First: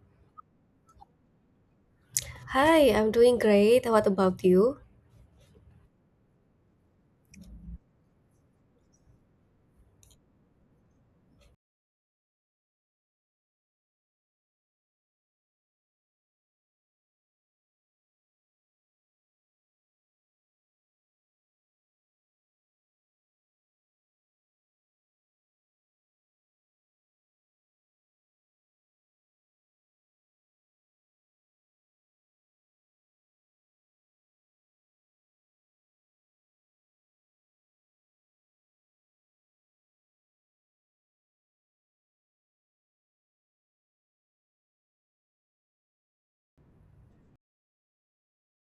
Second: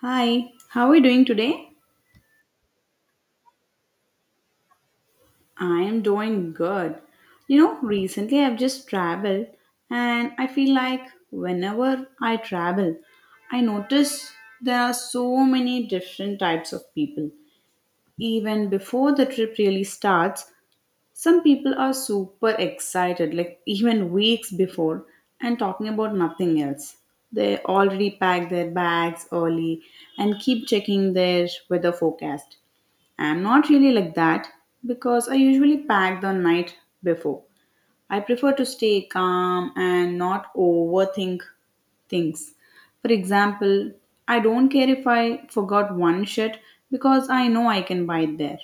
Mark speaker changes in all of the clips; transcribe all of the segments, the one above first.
Speaker 1: Hi, how are you doing today?
Speaker 2: Hi, I'm doing great. What about you?
Speaker 1: I am doing good. You know, recently I've just traveled and I feel like whenever I travel, I notice there are so many different types of people. Even before the trip really starts, some people are super excited, like even weeks before, and talking about nothing else. They already pack their bags early and keep checking their weather forecast. I'm not really like that because I usually pack the night before. I prefer to stay calm and not overthink things. For example, I don't care if I forgot one shirt because I know I can buy it there.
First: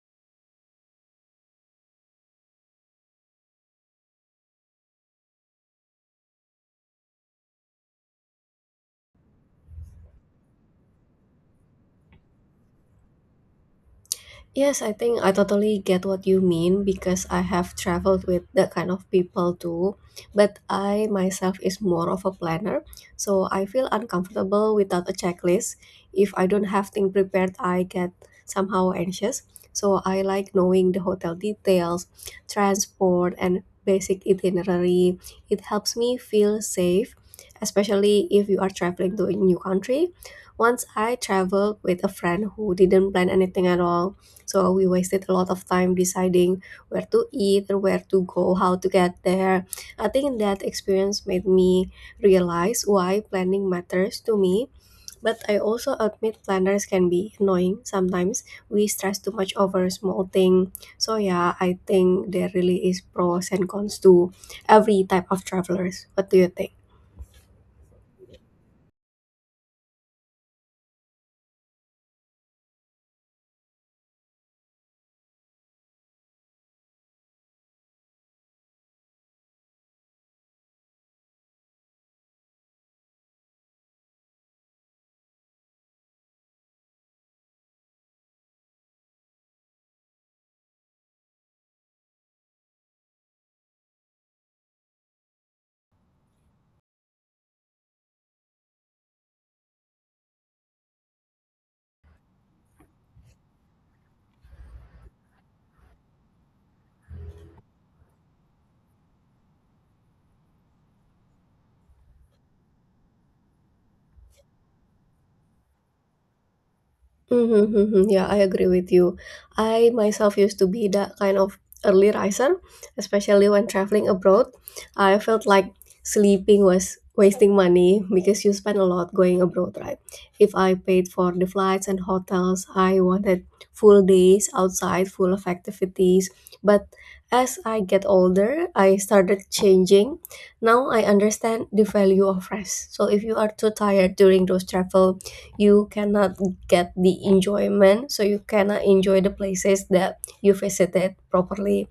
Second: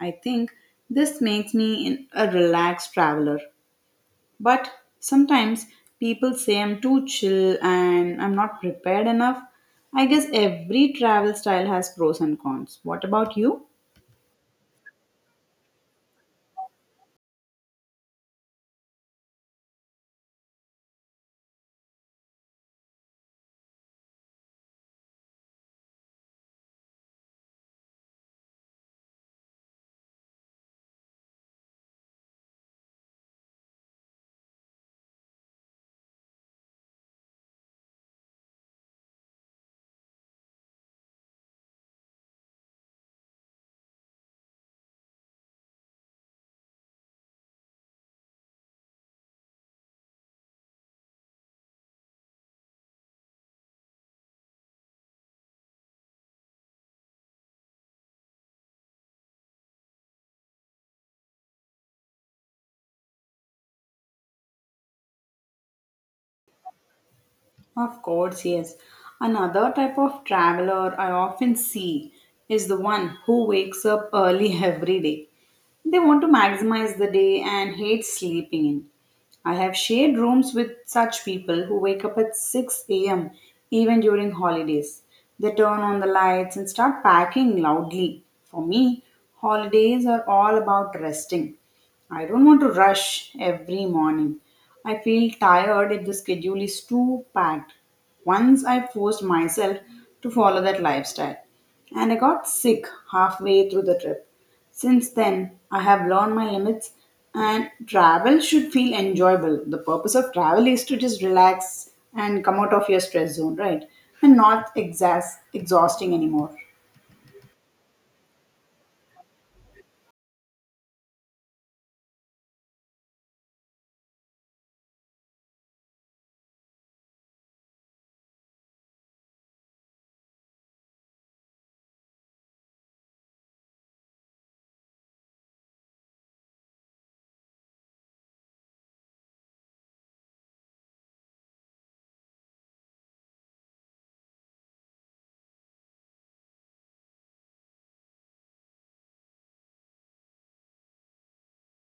Speaker 1: I think this makes me a relaxed traveler. But sometimes people say I'm too chill and I'm not prepared enough. I guess every travel style has pros and cons. What about you?
Speaker 2: Yes, I think I totally get what you mean because I have traveled with that kind of people too. But I myself is more of a planner, so I feel uncomfortable without a checklist. If I don't have things prepared, I get somehow anxious. So I like knowing the hotel details, transport, and basic itinerary. It helps me feel safe, especially if you are traveling to a new country. Once I traveled with a friend who didn't plan anything at all so we wasted a lot of time deciding where to eat or where to go, how to get there. I think that experience made me realize why planning matters to me. But I also admit planners can be annoying. Sometimes we stress too much over small thing. So yeah, I think there really is pros and cons to every type of travelers. What do you think?
Speaker 1: Of course, yes. Another type of traveler I often see is the one who wakes up early every day. They want to maximize the day and hate sleeping in. I have shared rooms with such people who wake up at 6 a.m. even during holidays. They turn on the lights and start packing loudly. For me, holidays are all about resting. I don't want to rush every morning. I feel tired if the schedule is too packed. Once I forced myself to follow that lifestyle and I got sick halfway through the trip. Since then, I have learned my limits and travel should feel enjoyable. The purpose of travel is to just relax and come out of your stress zone, right? And not exhausting anymore.
Speaker 2: Mm-hmm, mm-hmm. Yeah, I agree with you. I myself used to be that kind of early riser, especially when traveling abroad. I felt like sleeping was wasting money because you spend a lot going abroad, right? If I paid for the flights and hotels, I wanted full days outside, full of activities. But as I get older, I started changing. Now I understand the value of rest. So if you are too tired during those travel, you cannot get the enjoyment so you cannot enjoy the places that you visited properly,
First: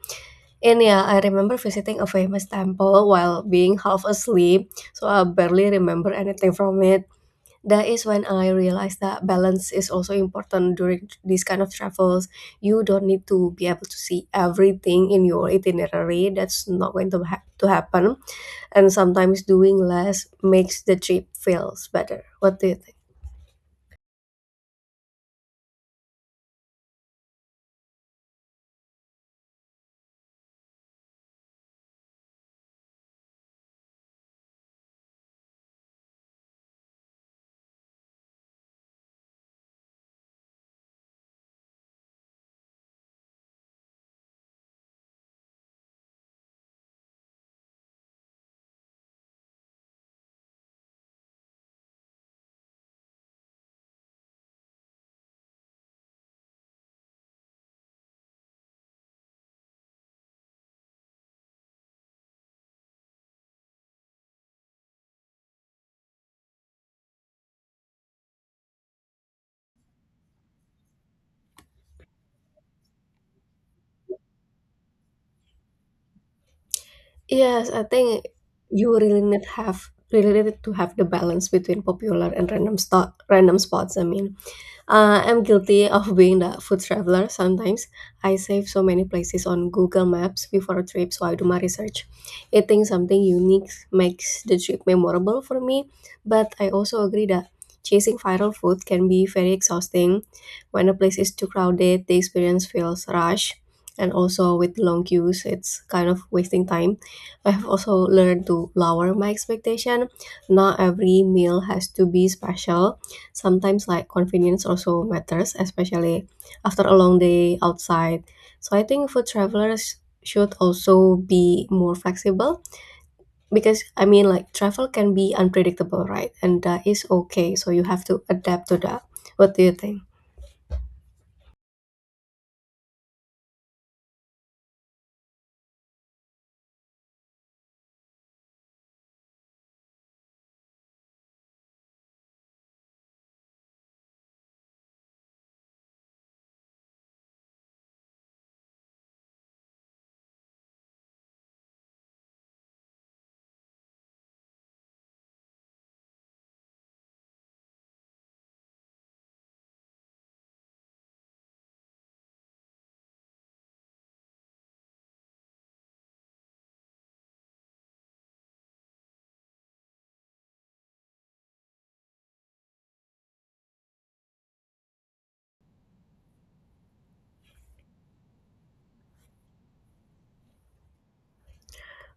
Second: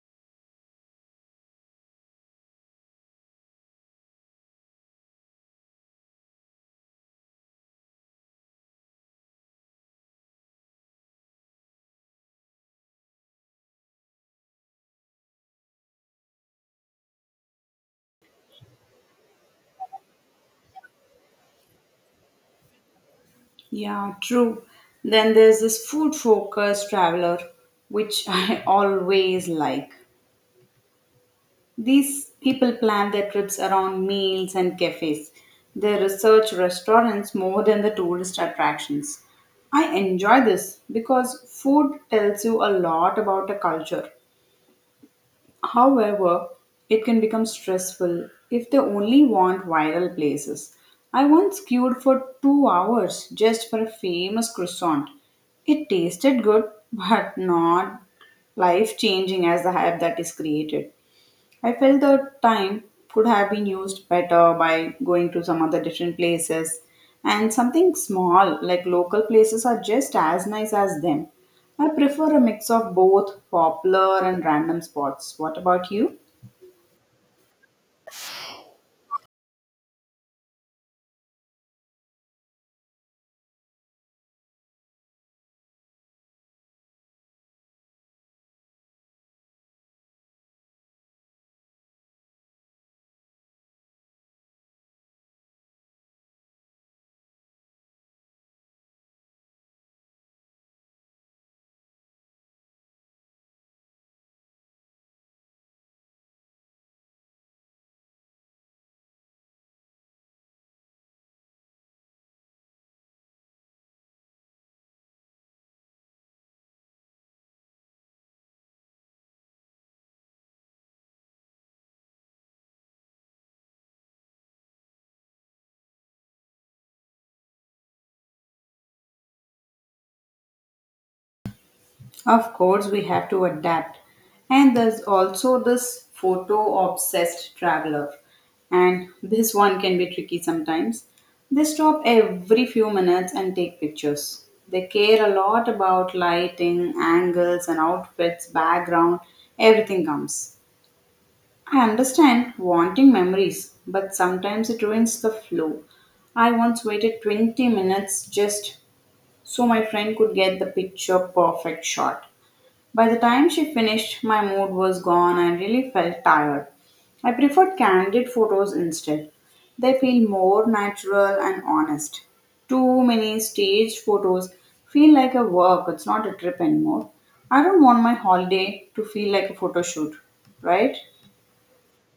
Speaker 2: and yeah, I remember visiting a famous temple while being half asleep, so I barely remember anything from it. That is when I realized that balance is also important during these kind of travels. You don't need to be able to see everything in your itinerary. That's not going to, to happen. And sometimes doing less makes the trip feels better. What do you think?
Speaker 1: Yeah, true. Then there's this food focused traveler, which I always like. These people plan their trips around meals and cafes. They research restaurants more than the tourist attractions. I enjoy this because food tells you a lot about a culture. However, it can become stressful if they only want viral places. I once queued for 2 hours just for a famous croissant. It tasted good, but not life changing as the hype that is created. I felt the time could have been used better by going to some other different places, and something small like local places are just as nice as them. I prefer a mix of both popular and random spots. What about you?
Speaker 2: Yes, I think you really need to have the balance between popular and random sto random spots, I mean. I'm guilty of being the food traveler sometimes. I save so many places on Google Maps before a trip, so I do my research. Eating something unique makes the trip memorable for me, but I also agree that chasing viral food can be very exhausting. When a place is too crowded, the experience feels rushed. And also with long queues, it's kind of wasting time. I have also learned to lower my expectation. Not every meal has to be special. Sometimes like convenience also matters, especially after a long day outside. So I think food travelers should also be more flexible because I mean like travel can be unpredictable, right? And that is okay. So you have to adapt to that. What do you think?
Speaker 1: Of course, we have to adapt. And there's also this photo obsessed traveler, and this one can be tricky sometimes. They stop every few minutes and take pictures. They care a lot about lighting, angles, and outfits, background, everything comes. I understand wanting memories, but sometimes it ruins the flow. I once waited 20 minutes just so my friend could get the picture perfect shot. By the time she finished, my mood was gone. I really felt tired. I preferred candid photos instead. They feel more natural and honest. Too many staged photos feel like a work, it's not a trip anymore. I don't want my holiday to feel like a photo shoot, right?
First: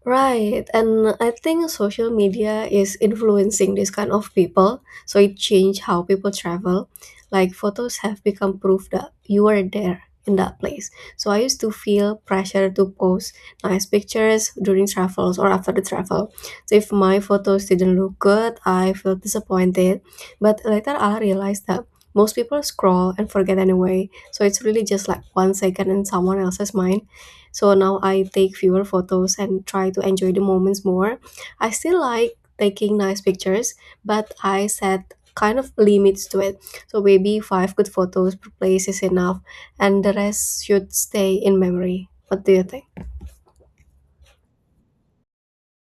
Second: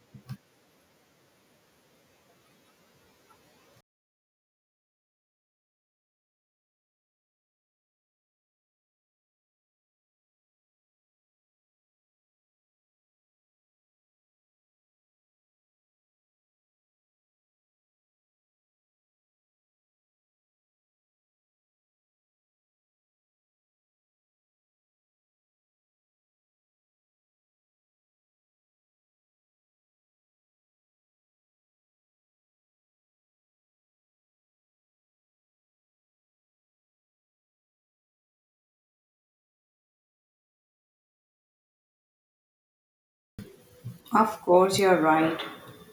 Speaker 2: Right, and I think social media is influencing this kind of people, so it changed how people travel. Like photos have become proof that you were there in that place. So I used to feel pressure to post nice pictures during travels or after the travel. So if my photos didn't look good, I felt disappointed. But later I realized that most people scroll and forget anyway. So it's really just like 1 second in someone else's mind, so now I take fewer photos and try to enjoy the moments more. I still like taking nice pictures, but I set kind of limits to it. So maybe five good photos per place is enough, and the rest should stay in memory. What do you think?
Speaker 1: Of course, you're right.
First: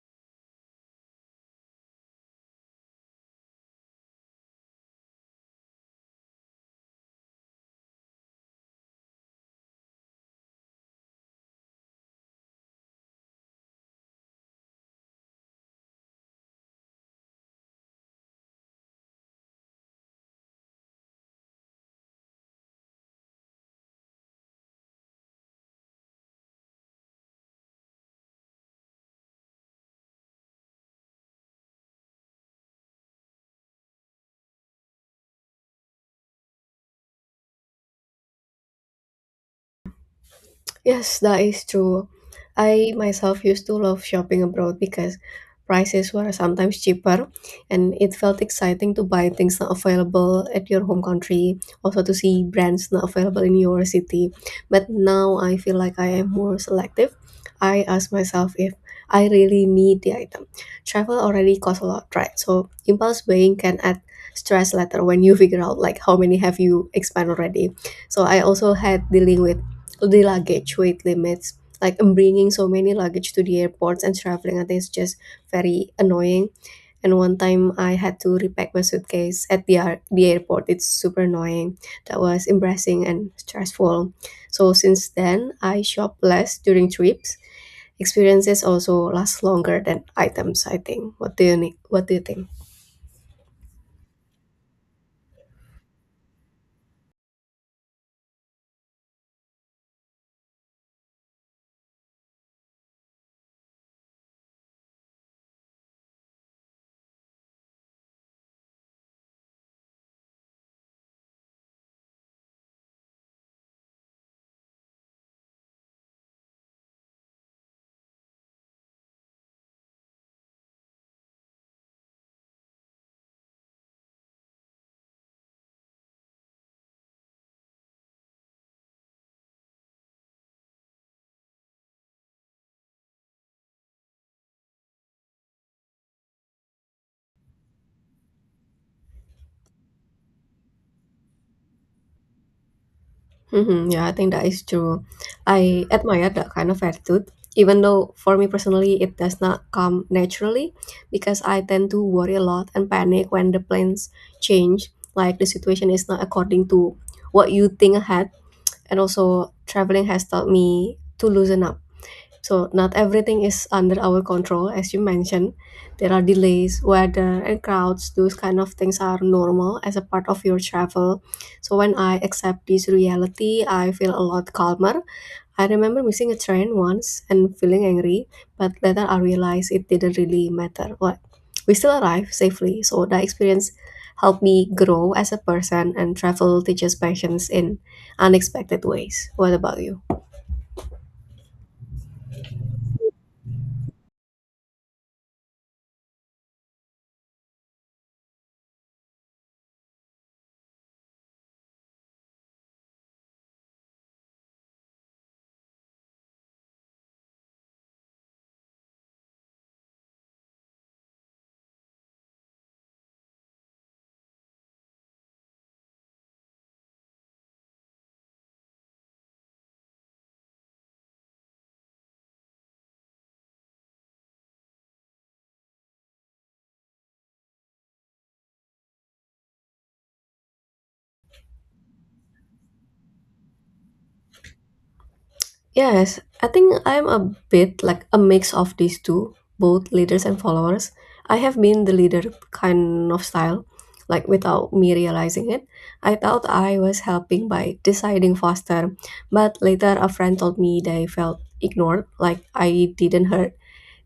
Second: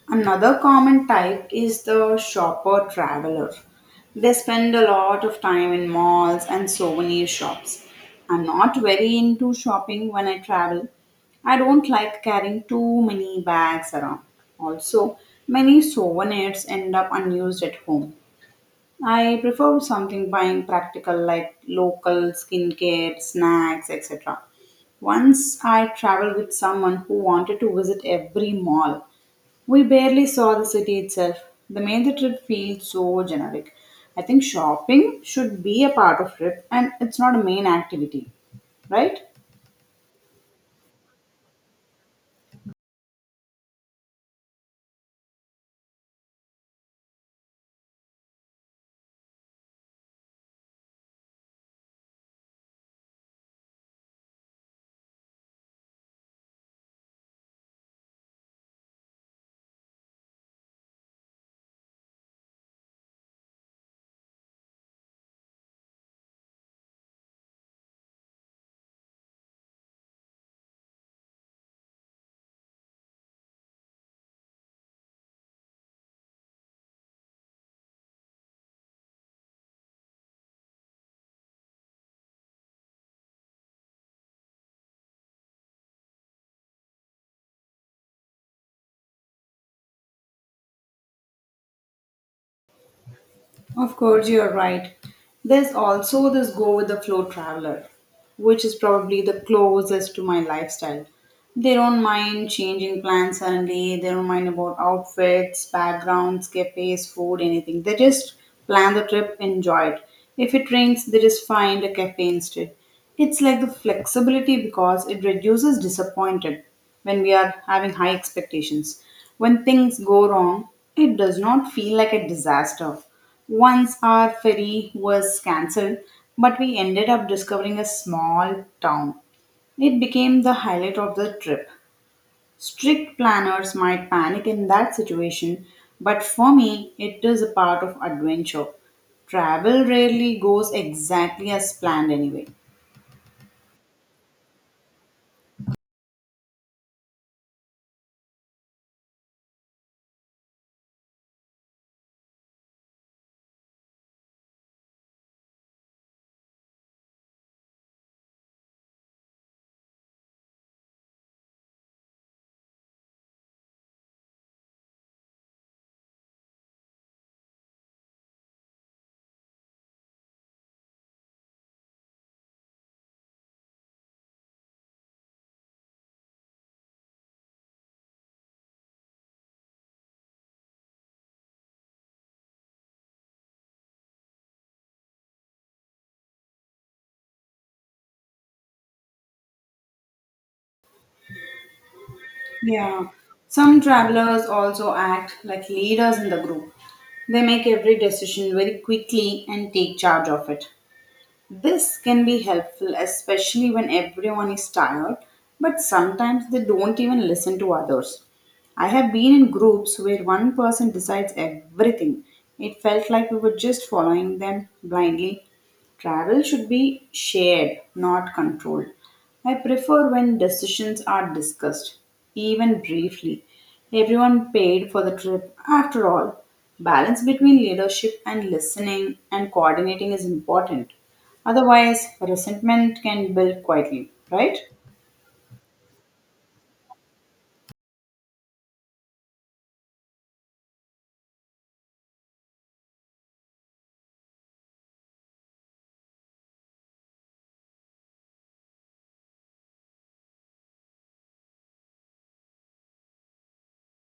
Speaker 1: Another common type is the shopper traveler. They spend a lot of time in malls and souvenir shops. I'm not very into shopping when I travel. I don't like carrying too many bags around. Also, many souvenirs end up unused at home. I prefer something buying practical like local skincare, snacks, etc. Once I traveled with someone who wanted to visit every mall. We barely saw the city itself. The made the trip feel so generic. I think shopping should be a part of trip and it's not a main activity, right?
Speaker 2: Yes, that is true. I myself used to love shopping abroad because prices were sometimes cheaper and it felt exciting to buy things not available at your home country, also to see brands not available in your city. But now I feel like I am more selective. I ask myself if I really need the item. Travel already costs a lot, right? So impulse buying can add stress later when you figure out like how many have you expand already. So I also had dealing with the luggage weight limits, like bringing so many luggage to the airports and traveling. I think it's just very annoying, and one time I had to repack my suitcase at the, the airport. It's super annoying. That was embarrassing and stressful. So since then I shop less during trips. Experiences also last longer than items, I think. What do you think?
Speaker 1: Of course, you're right. There's also this go with the flow traveler, which is probably the closest to my lifestyle. They don't mind changing plans suddenly, they don't mind about outfits, backgrounds, cafes, food, anything. They just plan the trip, enjoy it. If it rains, they just find a cafe instead. It's like the flexibility because it reduces disappointed when we are having high expectations. When things go wrong, it does not feel like a disaster. Once our ferry was cancelled, but we ended up discovering a small town. It became the highlight of the trip. Strict planners might panic in that situation, but for me, it is a part of adventure. Travel rarely goes exactly as planned, anyway.
Speaker 2: Mhm, yeah, I think that is true. I admire that kind of attitude, even though for me personally it does not come naturally because I tend to worry a lot and panic when the plans change, like the situation is not according to what you think ahead. And also, traveling has taught me to loosen up, so, not everything is under our control, as you mentioned. There are delays, weather, and crowds. Those kind of things are normal as a part of your travel. So, when I accept this reality, I feel a lot calmer. I remember missing a train once and feeling angry, but later I realized it didn't really matter. What, we still arrived safely, so that experience helped me grow as a person, and travel teaches patience in unexpected ways. What about you?
Speaker 1: Yeah. Some travelers also act like leaders in the group. They make every decision very quickly and take charge of it. This can be helpful, especially when everyone is tired, but sometimes they don't even listen to others. I have been in groups where one person decides everything. It felt like we were just following them blindly. Travel should be shared, not controlled. I prefer when decisions are discussed, even briefly. Everyone paid for the trip after all. Balance between leadership and listening and coordinating is important. Otherwise, resentment can build quietly, right?
Speaker 2: Yes, I think I'm a bit like a mix of these two, both leaders and followers. I have been the leader kind of style, like without me realizing it. I thought I was helping by deciding faster, but later a friend told me they felt ignored, like I didn't hurt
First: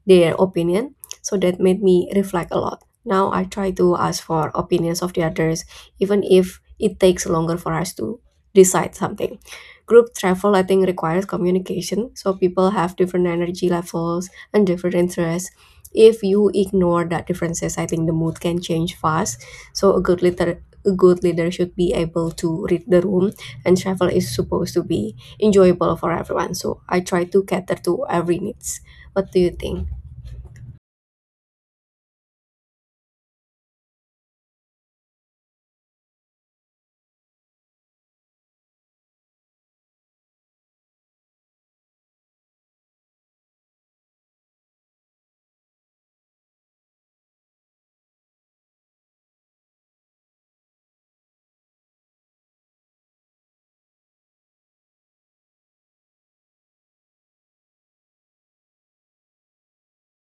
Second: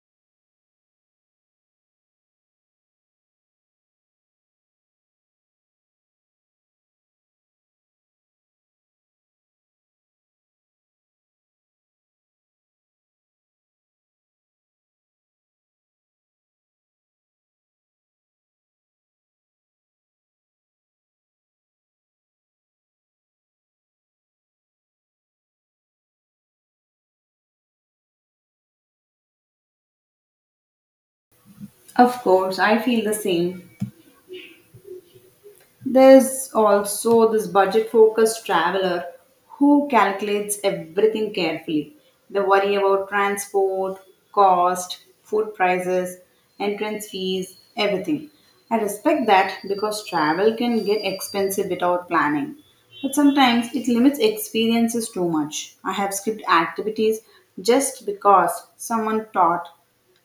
Speaker 2: their opinion. So that made me reflect a lot. Now I try to ask for opinions of the others, even if it takes longer for us to decide something. Group travel, I think, requires communication. So people have different energy levels and different interests. If you ignore that differences, I think the mood can change fast. So a good leader should be able to read the room, and travel is supposed to be enjoyable for everyone. So I try to cater to every needs. What do you think?
Speaker 1: Of course, I feel the same. There's also this budget focused traveler who calculates everything carefully. They worry about transport, cost, food prices, entrance fees, everything. I respect that because travel can get expensive without planning. But sometimes it limits experiences too much. I have skipped activities just because someone thought.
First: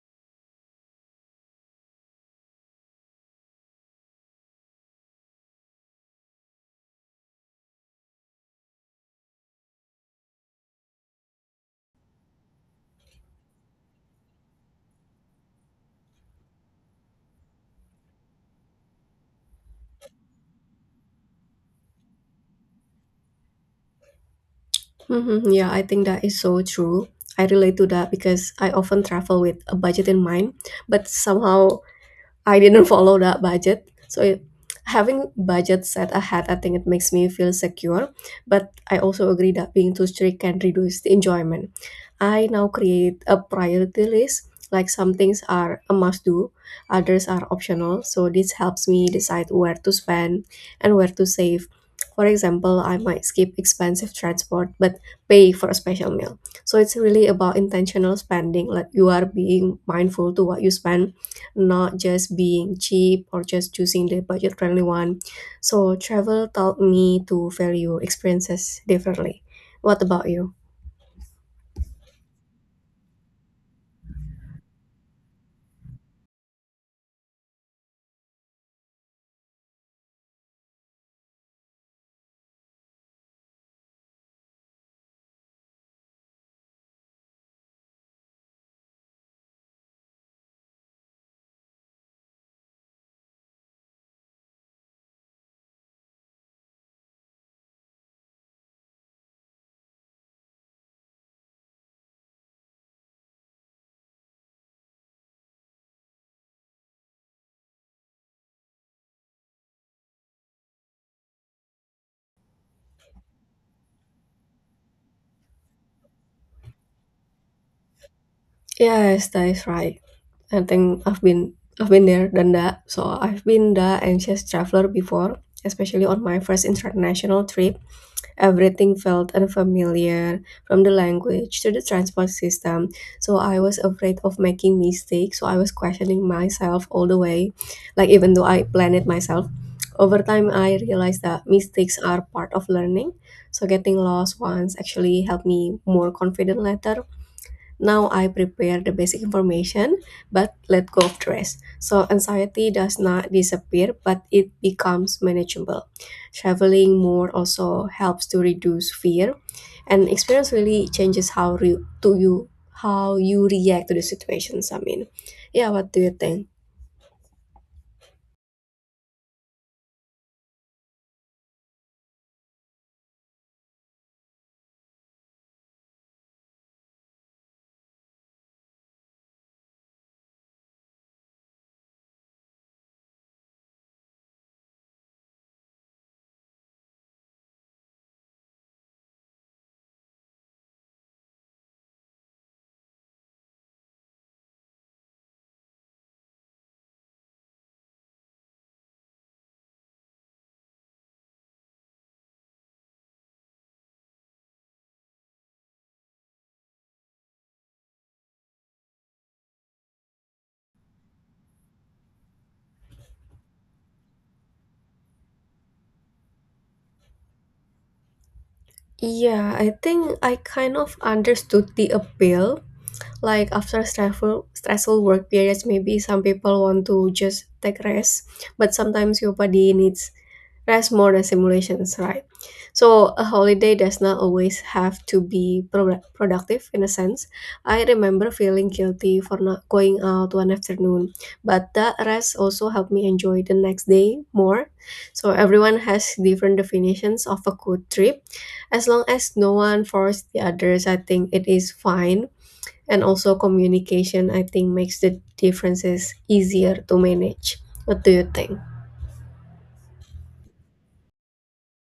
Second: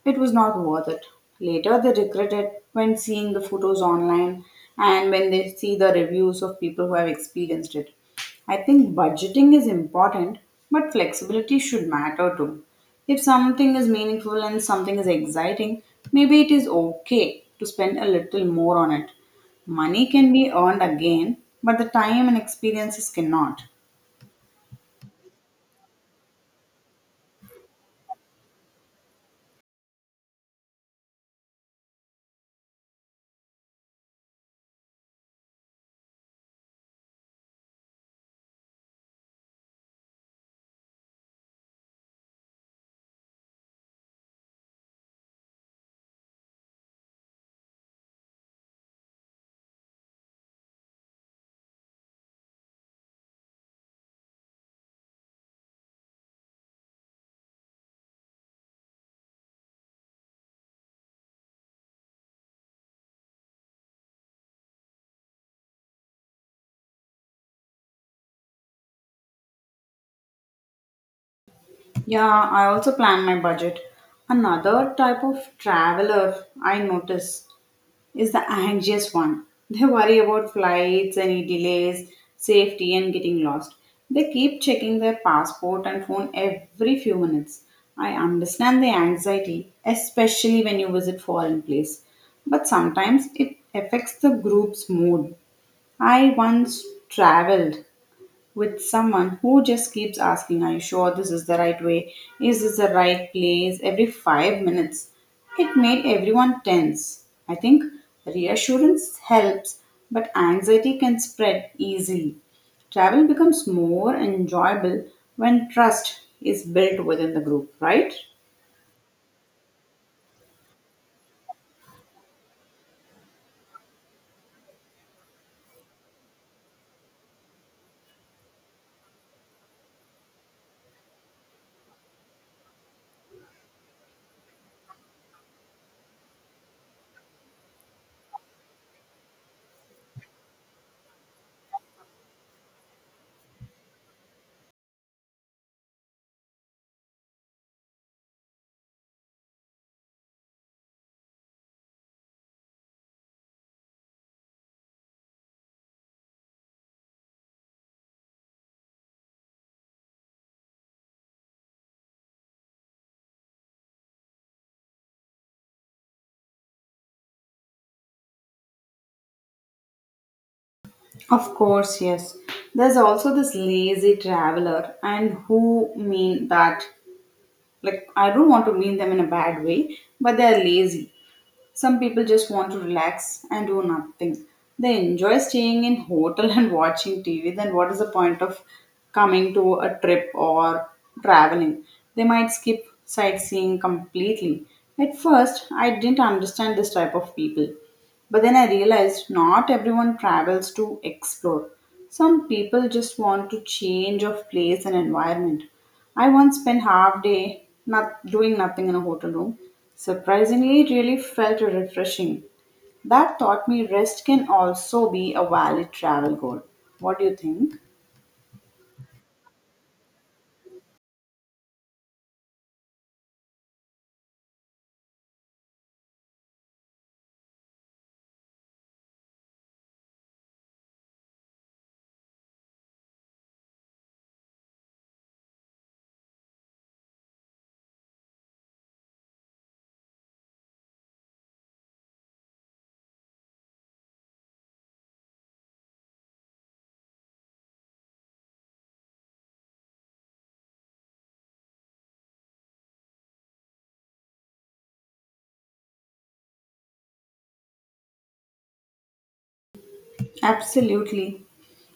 Speaker 1: It was not worth it. Later, they regret it when seeing the photos online and when they see the reviews of people who have experienced it. I think budgeting is important, but flexibility should matter too. If something is meaningful and something is exciting, maybe it is okay to spend a little more on it. Money can be earned again, but the time and experiences cannot.
Speaker 2: Mhm, yeah, I think that is so true. I relate to that because I often travel with a budget in mind, but somehow I didn't follow that budget. So it, having budget set ahead, I think it makes me feel secure. But I also agree that being too strict can reduce the enjoyment. I now create a priority list, like some things are a must do, others are optional. So this helps me decide where to spend and where to save. For example, I might skip expensive transport but pay for a special meal. So it's really about intentional spending, like you are being mindful to what you spend, not just being cheap or just choosing the budget friendly one. So travel taught me to value experiences differently. What about you?
Speaker 1: Yeah, I also plan my budget. Another type of traveler I notice is the anxious one. They worry about flights, any delays, safety, and getting lost. They keep checking their passport and phone every few minutes. I understand the anxiety, especially when you visit foreign place, but sometimes it affects the group's mood. I once traveled with someone who just keeps asking, "Are you sure this is the right way? Is this the right place?" every 5 minutes. It made everyone tense. I think reassurance helps, but anxiety can spread easily. Travel becomes more enjoyable when trust is built within the group, right?
Speaker 2: Yeah, yes, that is right. I think I've been there done that. So I've been the anxious traveler before, especially on my first international trip. Everything felt unfamiliar, from the language to the transport system. So I was afraid of making mistakes. So I was questioning myself all the way, like even though I planned it myself. Over time, I realized that mistakes are part of learning. So getting lost once actually helped me more confident later. Now I prepare the basic information but let go of the rest. So anxiety does not disappear but it becomes manageable. Traveling more also helps to reduce fear, and experience really changes to you how you react to the situations. I mean, yeah, what do you think?
Speaker 1: Of course, yes. There's also this lazy traveler, and who mean that, like, I don't want to mean them in a bad way, but they're lazy. Some people just want to relax and do nothing. They enjoy staying in hotel and watching TV. Then what is the point of coming to a trip or traveling? They might skip sightseeing completely. At first, I didn't understand this type of people. But then I realized not everyone travels to explore. Some people just want to change of place and environment. I once spent half day not doing nothing in a hotel room. Surprisingly, it really felt refreshing. That taught me rest can also be a valid travel goal. What do you think?
Speaker 2: Yeah, I think I kind of understood the appeal, like after stressful work periods, maybe some people want to just take rest, but sometimes your body needs rest more than simulations, right? So a holiday does not always have to be productive in a sense. I remember feeling guilty for not going out one afternoon, but that rest also helped me enjoy the next day more. So everyone has different definitions of a good trip. As long as no one forced the others, I think it is fine. And also communication, I think, makes the differences easier to manage. What do you think?
Speaker 1: Absolutely.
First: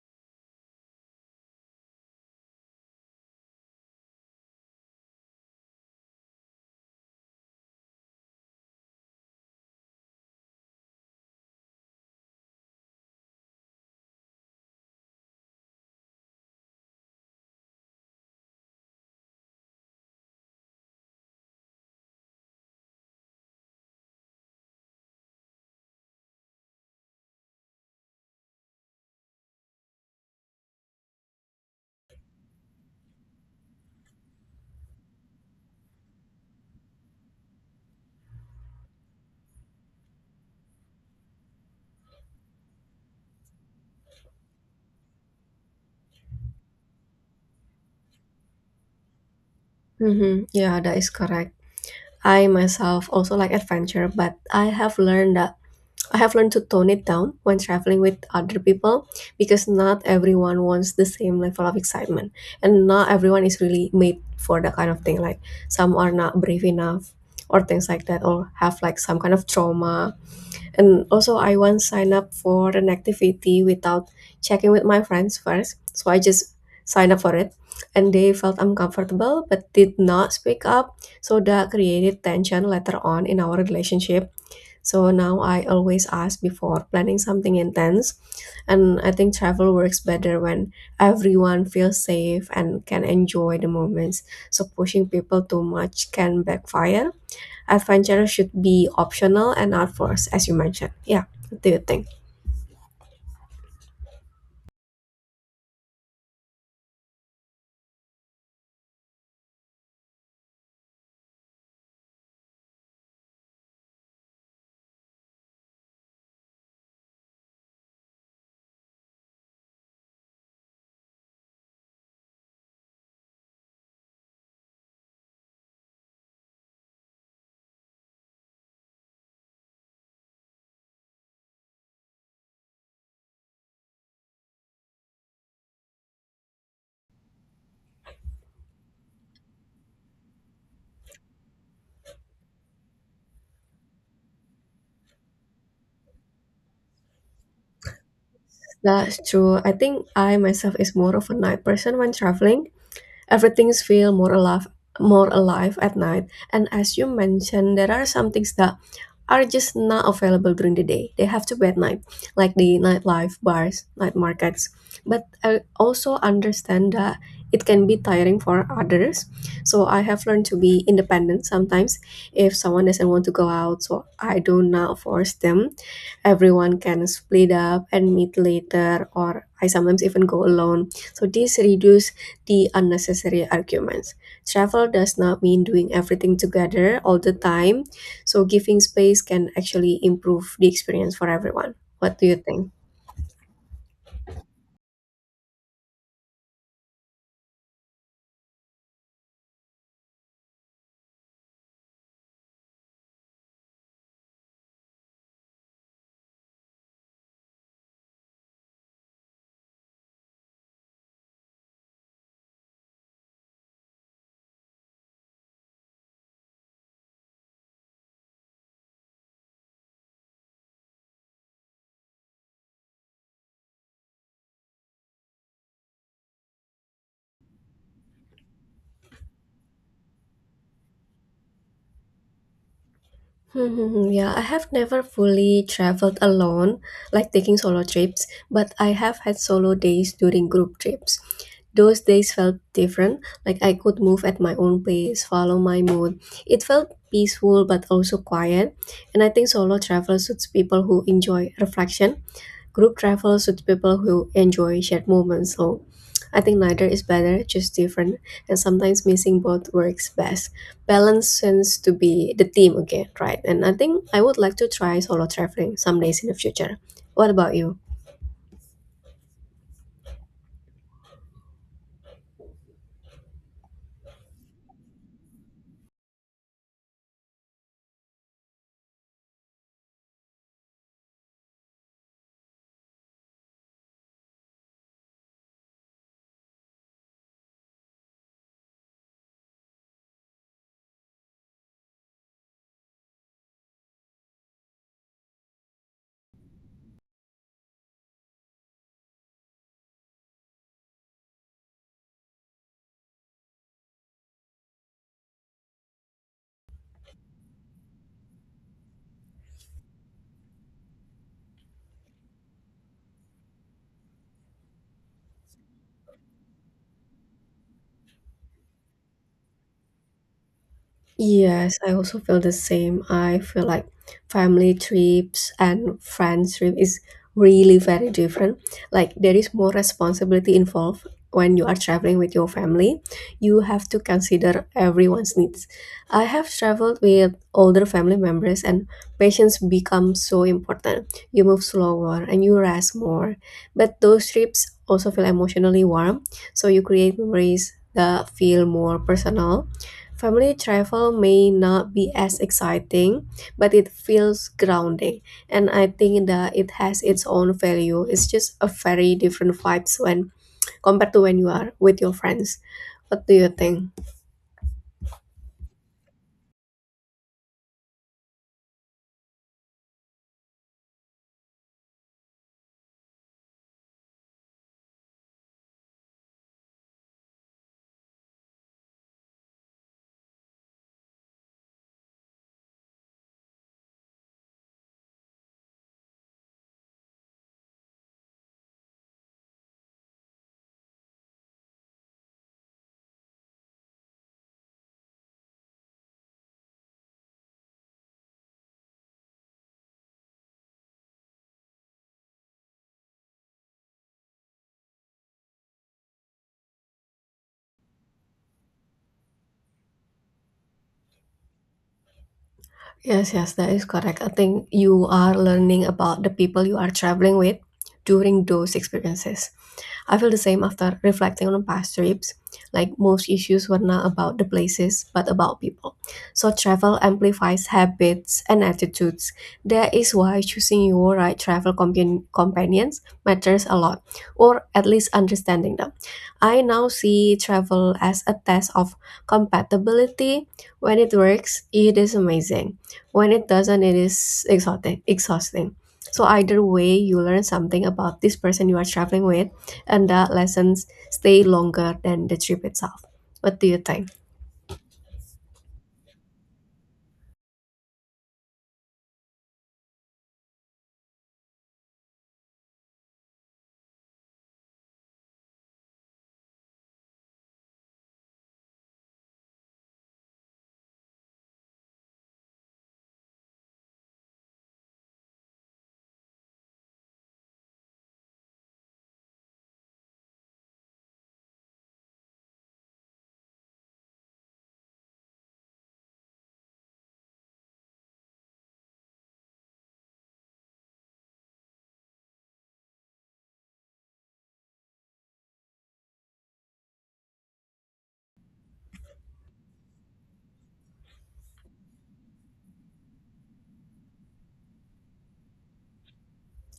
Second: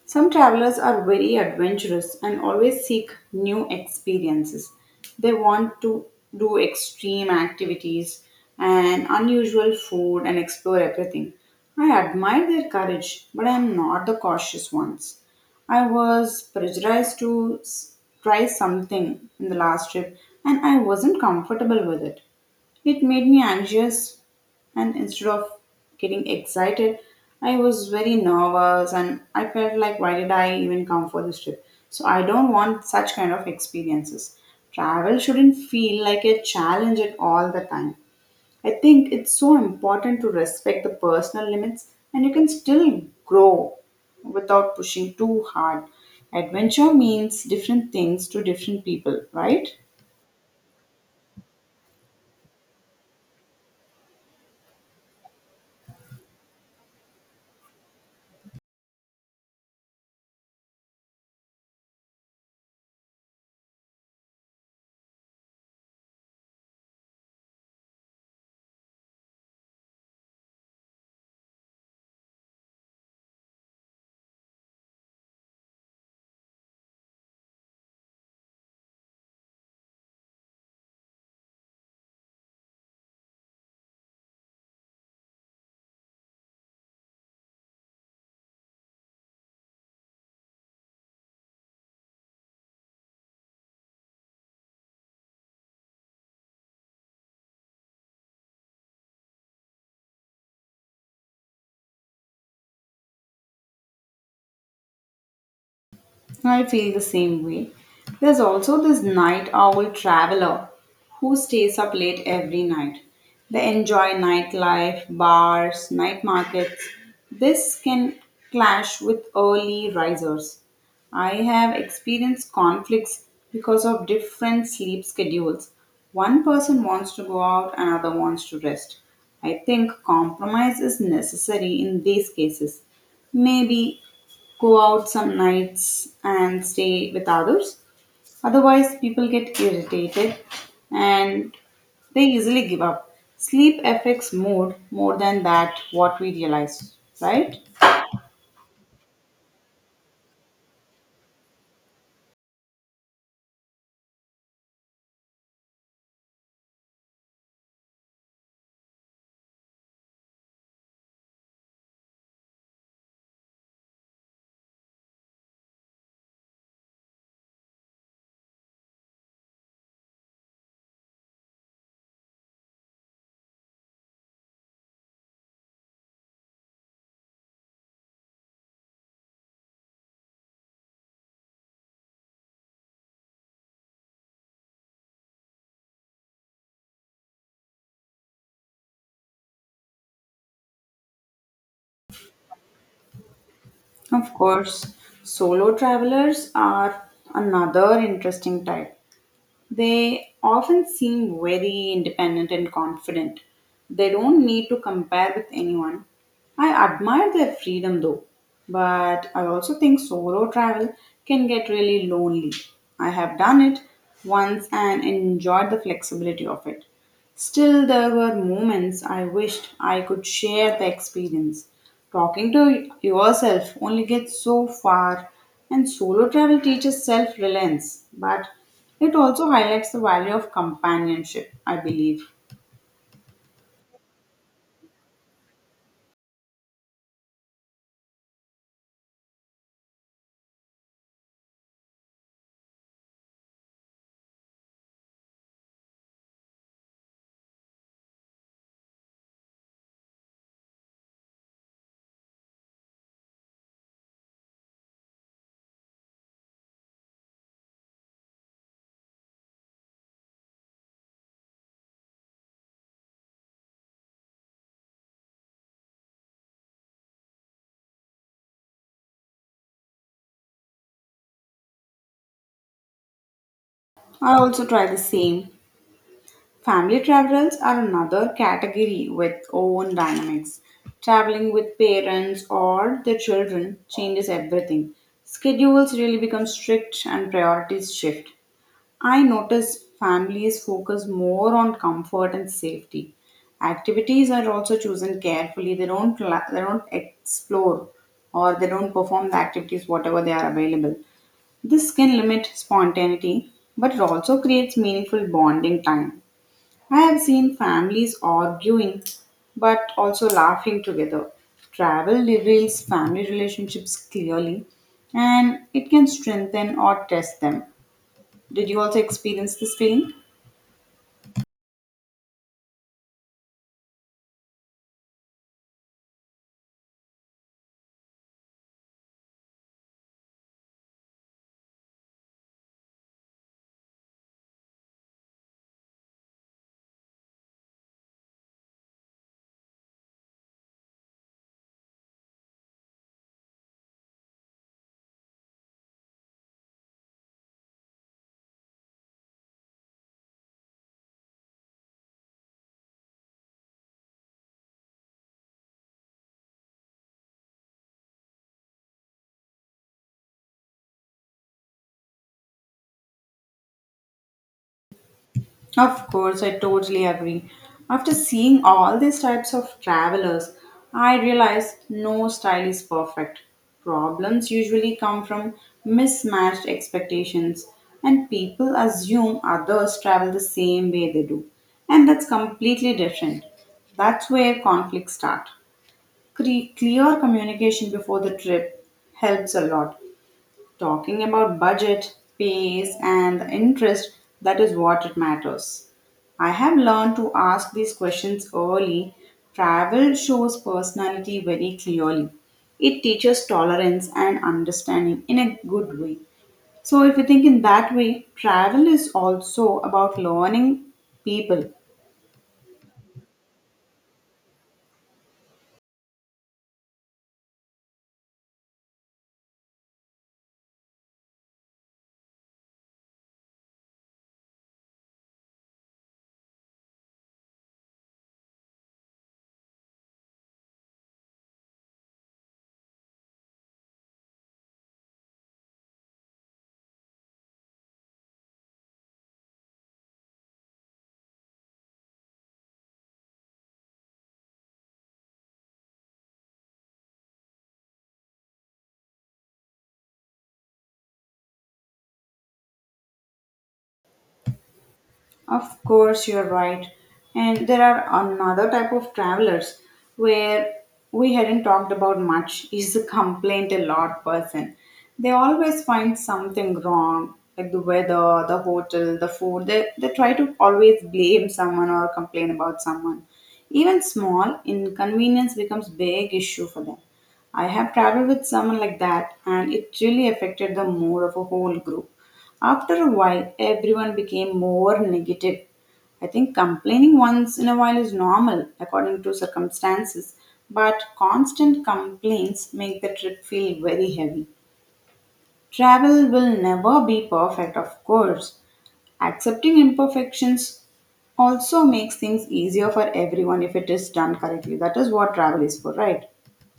Speaker 1: Some travelers are very adventurous and always seek new experiences. They want to do extreme activities and unusual food and explore everything. I admire their courage, but I am not the cautious ones. I was pressurized to try something in the last trip and I wasn't comfortable with it. It made me anxious, and instead of getting excited, I was very nervous and I felt like, why did I even come for this trip? So, I don't want such kind of experiences. Travel shouldn't feel like a challenge at all the time. I think it's so important to respect the personal limits and you can still grow without pushing too hard. Adventure means different things to different people, right?
Speaker 2: Hmm, yeah, that is correct. I myself also like adventure, but I have learned to tone it down when traveling with other people because not everyone wants the same level of excitement, and not everyone is really made for that kind of thing, like some are not brave enough or things like that, or have like some kind of trauma. And also, I once signed up for an activity without checking with my friends first. So I just signed up for it. And they felt uncomfortable but did not speak up. So that created tension later on in our relationship. So now I always ask before planning something intense. And I think travel works better when everyone feels safe and can enjoy the moments. So pushing people too much can backfire. I find channels should be optional and not forced, as you mentioned. Yeah, what do you think?
Speaker 1: I feel the same way. There's also this night owl traveler who stays up late every night. They enjoy nightlife, bars, night markets. This can clash with early risers. I have experienced conflicts because of different sleep schedules. One person wants to go out, another wants to rest. I think compromise is necessary in these cases. Maybe go out some nights and stay with others. Otherwise, people get irritated and they easily give up. Sleep affects mood more than that what we realize, right?
Speaker 2: That's true. I think I myself is more of a night person when traveling. Everything feels more alive at night. And as you mentioned, there are some things that are just not available during the day. They have to be at night, like the nightlife, bars, night markets. But I also understand that it can be tiring for others. So I have learned to be independent sometimes. If someone doesn't want to go out, so I do not force them. Everyone can split up and meet later, or I sometimes even go alone. So this reduces the unnecessary arguments. Travel does not mean doing everything together all the time, so giving space can actually improve the experience for everyone. What do you think?
Speaker 1: Of course, solo travelers are another interesting type. They often seem very independent and confident. They don't need to compare with anyone. I admire their freedom though, but I also think solo travel can get really lonely. I have done it once and enjoyed the flexibility of it. Still, there were moments I wished I could share the experience. Talking to yourself only gets so far, and solo travel teaches self reliance, but it also highlights the value of companionship, I believe.
Speaker 2: Hmm, yeah, I have never fully traveled alone, like taking solo trips, but I have had solo days during group trips. Those days felt different, like I could move at my own pace, follow my mood. It felt peaceful but also quiet, and I think solo travel suits people who enjoy reflection. Group travel suits people who enjoy shared moments, so I think neither is better, just different, and sometimes missing both works best. Balance seems to be the theme again, right? And I think I would like to try solo traveling some days in the future. What about you?
Speaker 1: I also try the same. Family travelers are another category with own dynamics. Traveling with parents or their children changes everything. Schedules really become strict and priorities shift. I notice families focus more on comfort and safety. Activities are also chosen carefully. They don't la- they don't explore or they don't perform the activities whatever they are available. This can limit spontaneity, but it also creates meaningful bonding time. I have seen families arguing but also laughing together. Travel reveals family relationships clearly and it can strengthen or test them. Did you also experience this feeling?
Speaker 2: Yes, I also feel the same. I feel like family trips and friends trip is really very different. Like there is more responsibility involved when you are traveling with your family. You have to consider everyone's needs. I have traveled with older family members, and patience becomes so important. You move slower and you rest more. But those trips also feel emotionally warm, so you create memories that feel more personal. Family travel may not be as exciting, but it feels grounding. And I think that it has its own value. It's just a very different vibes when compared to when you are with your friends. What do you think?
Speaker 1: Of course, I totally agree. After seeing all these types of travelers, I realized no style is perfect. Problems usually come from mismatched expectations, and people assume others travel the same way they do. And that's completely different. That's where conflicts start. Clear communication before the trip helps a lot. Talking about budget, pace, and the interest, that is what it matters. I have learned to ask these questions early. Travel shows personality very clearly. It teaches tolerance and understanding in a good way. So, if you think in that way, travel is also about learning people.
Speaker 2: Yes, that is correct. I think you are learning about the people you are traveling with during those experiences. I feel the same after reflecting on past trips. Like, most issues were not about the places, but about people. So travel amplifies habits and attitudes. That is why choosing your right travel companions matters a lot, or at least understanding them. I now see travel as a test of compatibility. When it works, it is amazing. When it doesn't, it is exhausting. Exhausting. So either way, you learn something about this person you are traveling with, and that lessons stay longer than the trip itself. What do you think?
Speaker 1: Of course, you're right. And there are another type of travelers where we hadn't talked about much is the complaint a lot person. They always find something wrong, like the weather, the hotel, the food. They try to always blame someone or complain about someone. Even small inconvenience becomes big issue for them. I have traveled with someone like that and it really affected the mood of a whole group. After a while, everyone became more negative. I think complaining once in a while is normal according to circumstances, but constant complaints make the trip feel very heavy. Travel will never be perfect, of course. Accepting imperfections also makes things easier for everyone if it is done correctly. That is what travel is for, right?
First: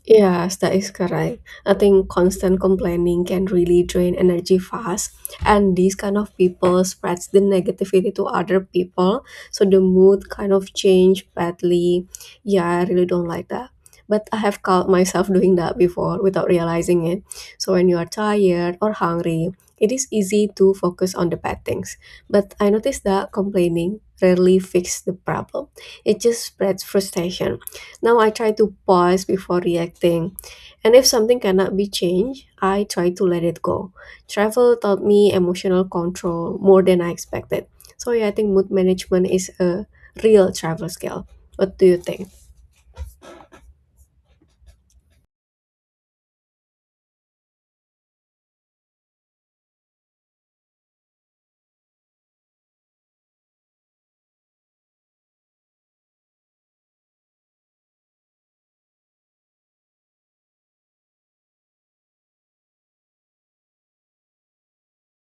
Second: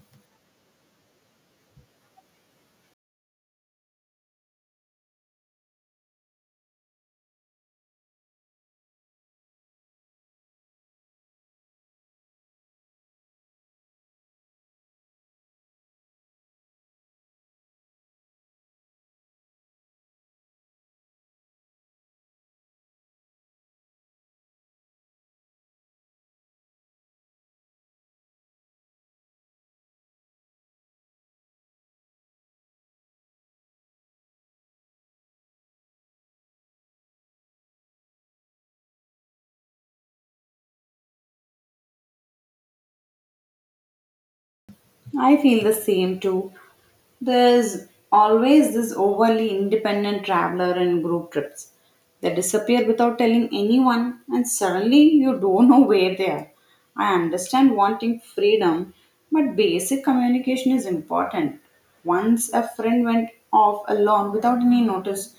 Speaker 2: Yes, that is correct. I think constant complaining can really drain energy fast, and these kind of people spreads the negativity to other people. So the mood kind of change badly. Yeah, I really don't like that. But I have caught myself doing that before without realizing it. So when you are tired or hungry, it is easy to focus on the bad things. But I noticed that complaining rarely fix the problem. It just spreads frustration. Now I try to pause before reacting. And if something cannot be changed, I try to let it go. Travel taught me emotional control more than I expected. So yeah, I think mood management is a real travel skill. What do you think?
Speaker 1: I feel the same too. There's always this overly independent traveler in group trips. They disappear without telling anyone, and suddenly you don't know where they are. I understand wanting freedom, but basic communication is important. Once a friend went off alone without any notice,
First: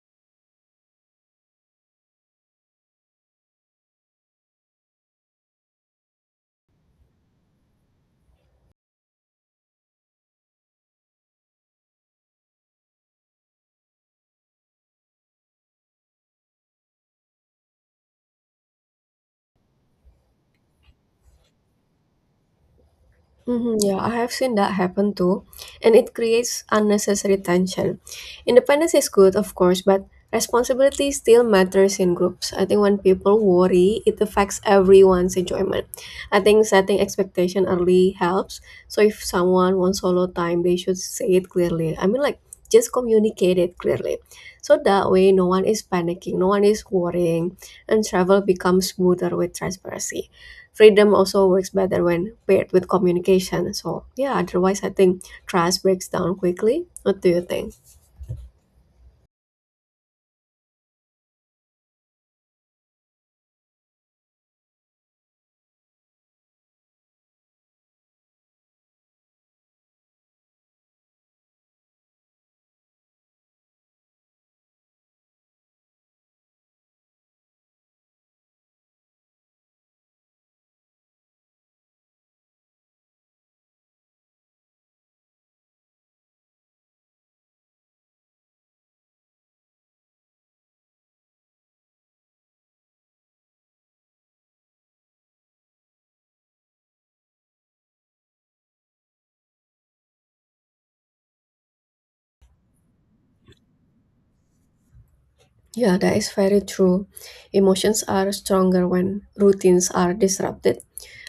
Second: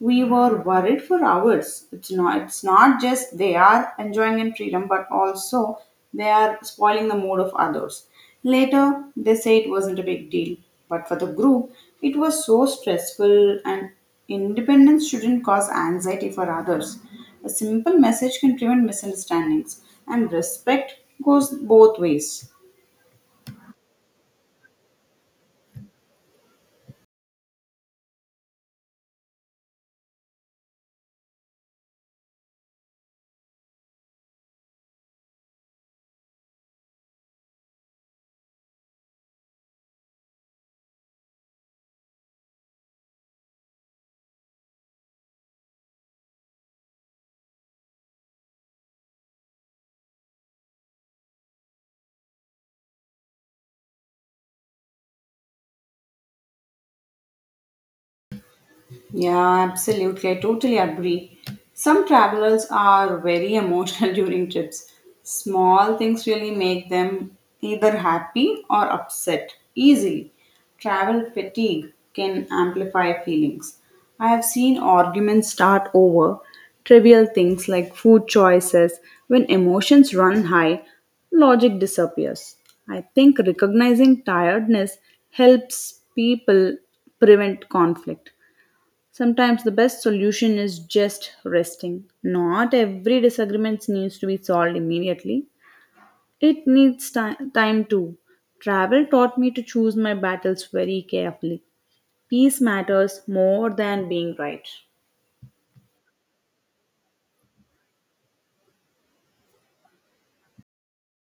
Speaker 1: we were worried for hours. It's not just they are enjoying in freedom, but also they are spoiling the mood of others. Later, they say it wasn't a big deal, but for the group, it was so stressful, and independence shouldn't cause anxiety for others. A simple message can prevent misunderstandings, and respect goes both ways.
Speaker 2: Hmm, yeah, I have seen that happen too, and it creates unnecessary tension. Independence is good, of course, but responsibility still matters in groups. I think when people worry, it affects everyone's enjoyment. I think setting expectation early helps. So if someone wants solo time, they should say it clearly. I mean, like, just communicate it clearly, so that way no one is panicking, no one is worrying, and travel becomes smoother with transparency. Freedom also works better when paired with communication. So, yeah, otherwise, I think trust breaks down quickly. What do you think?
Speaker 1: Yeah, absolutely. I totally agree. Some travelers are very emotional during trips. Small things really make them either happy or upset easily. Travel fatigue can amplify feelings. I have seen arguments start over trivial things like food choices. When emotions run high, logic disappears. I think recognizing tiredness helps people prevent conflict. Sometimes the best solution is just resting. Not every disagreement needs to be solved immediately. It needs time too. Travel taught me to choose my battles very carefully. Peace matters more than being right.
Speaker 2: Yeah, that is very true. Emotions are stronger when routines are disrupted.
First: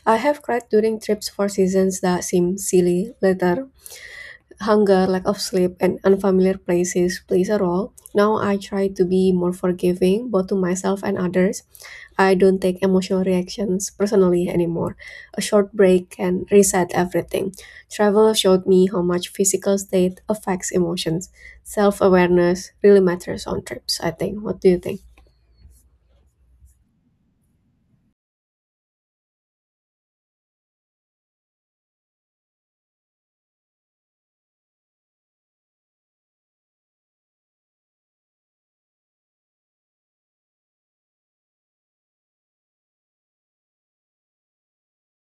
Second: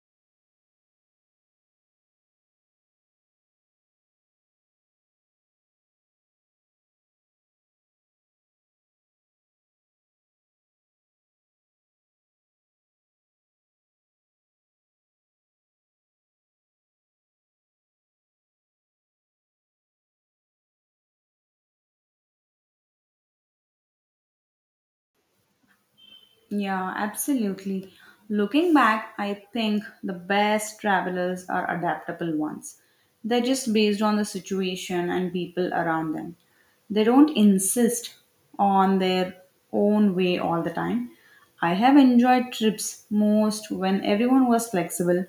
Speaker 2: I have cried during trips for seasons that seem silly later. Hunger, lack of sleep, and unfamiliar places plays a role. Now I try to be more forgiving both to myself and others. I don't take emotional reactions personally anymore. A short break can reset everything. Travel showed me how much physical state affects emotions. Self awareness really matters on trips, I think. What do you think?
Speaker 1: Yeah, absolutely. Looking back, I think the best travelers are adaptable ones. They're just based on the situation and people around them. They don't insist on their own way all the time. I have enjoyed trips most when everyone was flexible.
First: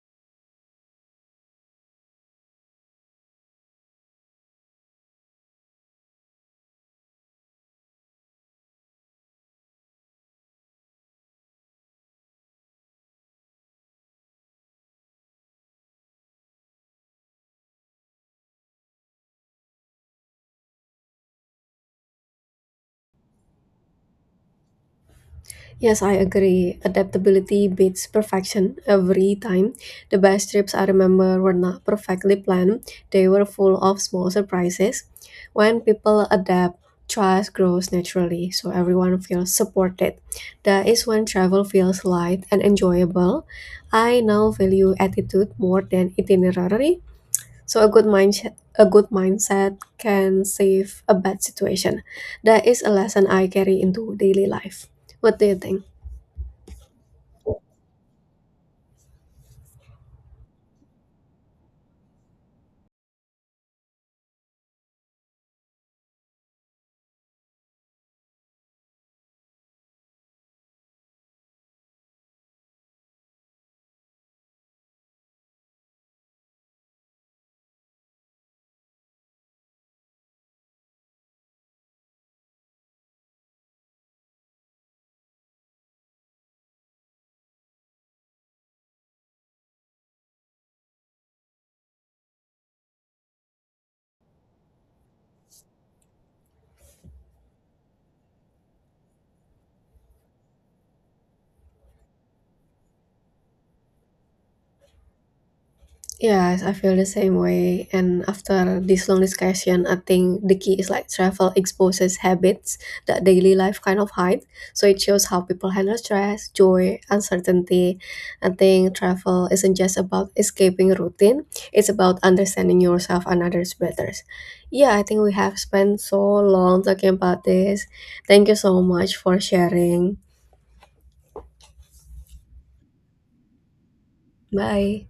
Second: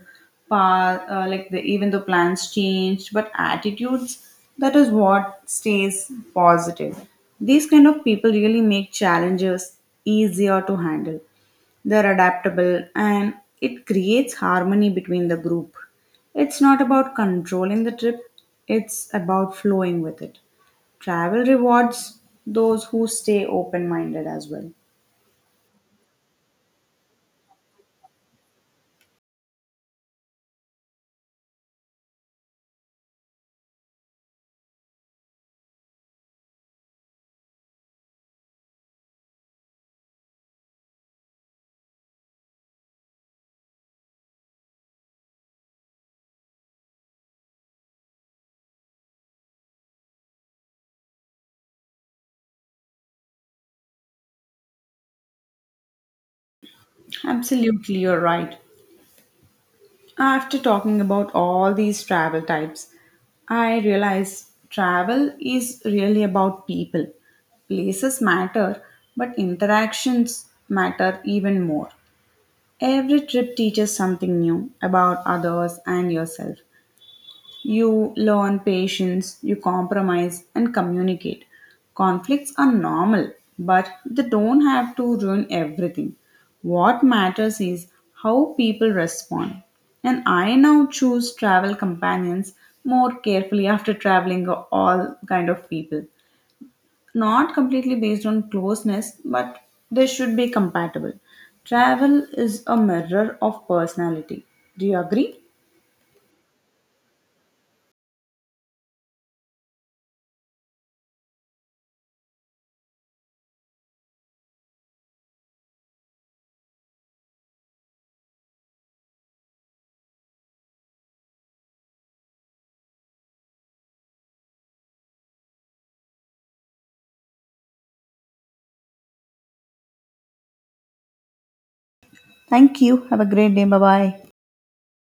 Speaker 1: Like the, even though plans changed, but attitudes that is what stays positive. These kind of people really make challenges easier to handle. They're adaptable and it creates harmony between the group. It's not about controlling the trip, it's about flowing with it. Travel rewards those who stay open minded as well.
Speaker 2: Yes, I agree. Adaptability beats perfection every time. The best trips I remember were not perfectly planned, they were full of small surprises. When people adapt, trust grows naturally, so everyone feels supported. That is when travel feels light and enjoyable. I now value attitude more than itinerary. So a good mindset can save a bad situation. That is a lesson I carry into daily life. What do you think?
Speaker 1: Absolutely, you're right. After talking about all these travel types, I realize travel is really about people. Places matter, but interactions matter even more. Every trip teaches something new about others and yourself. You learn patience, you compromise, and communicate. Conflicts are normal, but they don't have to ruin everything. What matters is how people respond. And I now choose travel companions more carefully after traveling all kind of people. Not completely based on closeness, but they should be compatible. Travel is a mirror of personality. Do you agree?
Speaker 2: Yes, I feel the same way. And after this long discussion, I think the key is like travel exposes habits that daily life kind of hide. So it shows how people handle stress, joy, uncertainty. I think travel isn't just about escaping routine, it's about understanding yourself and others better. Yeah, I think we have spent so long talking about this. Thank you so much for sharing.
Speaker 1: Thank you. Have a great day. Bye bye.
Speaker 2: Bye.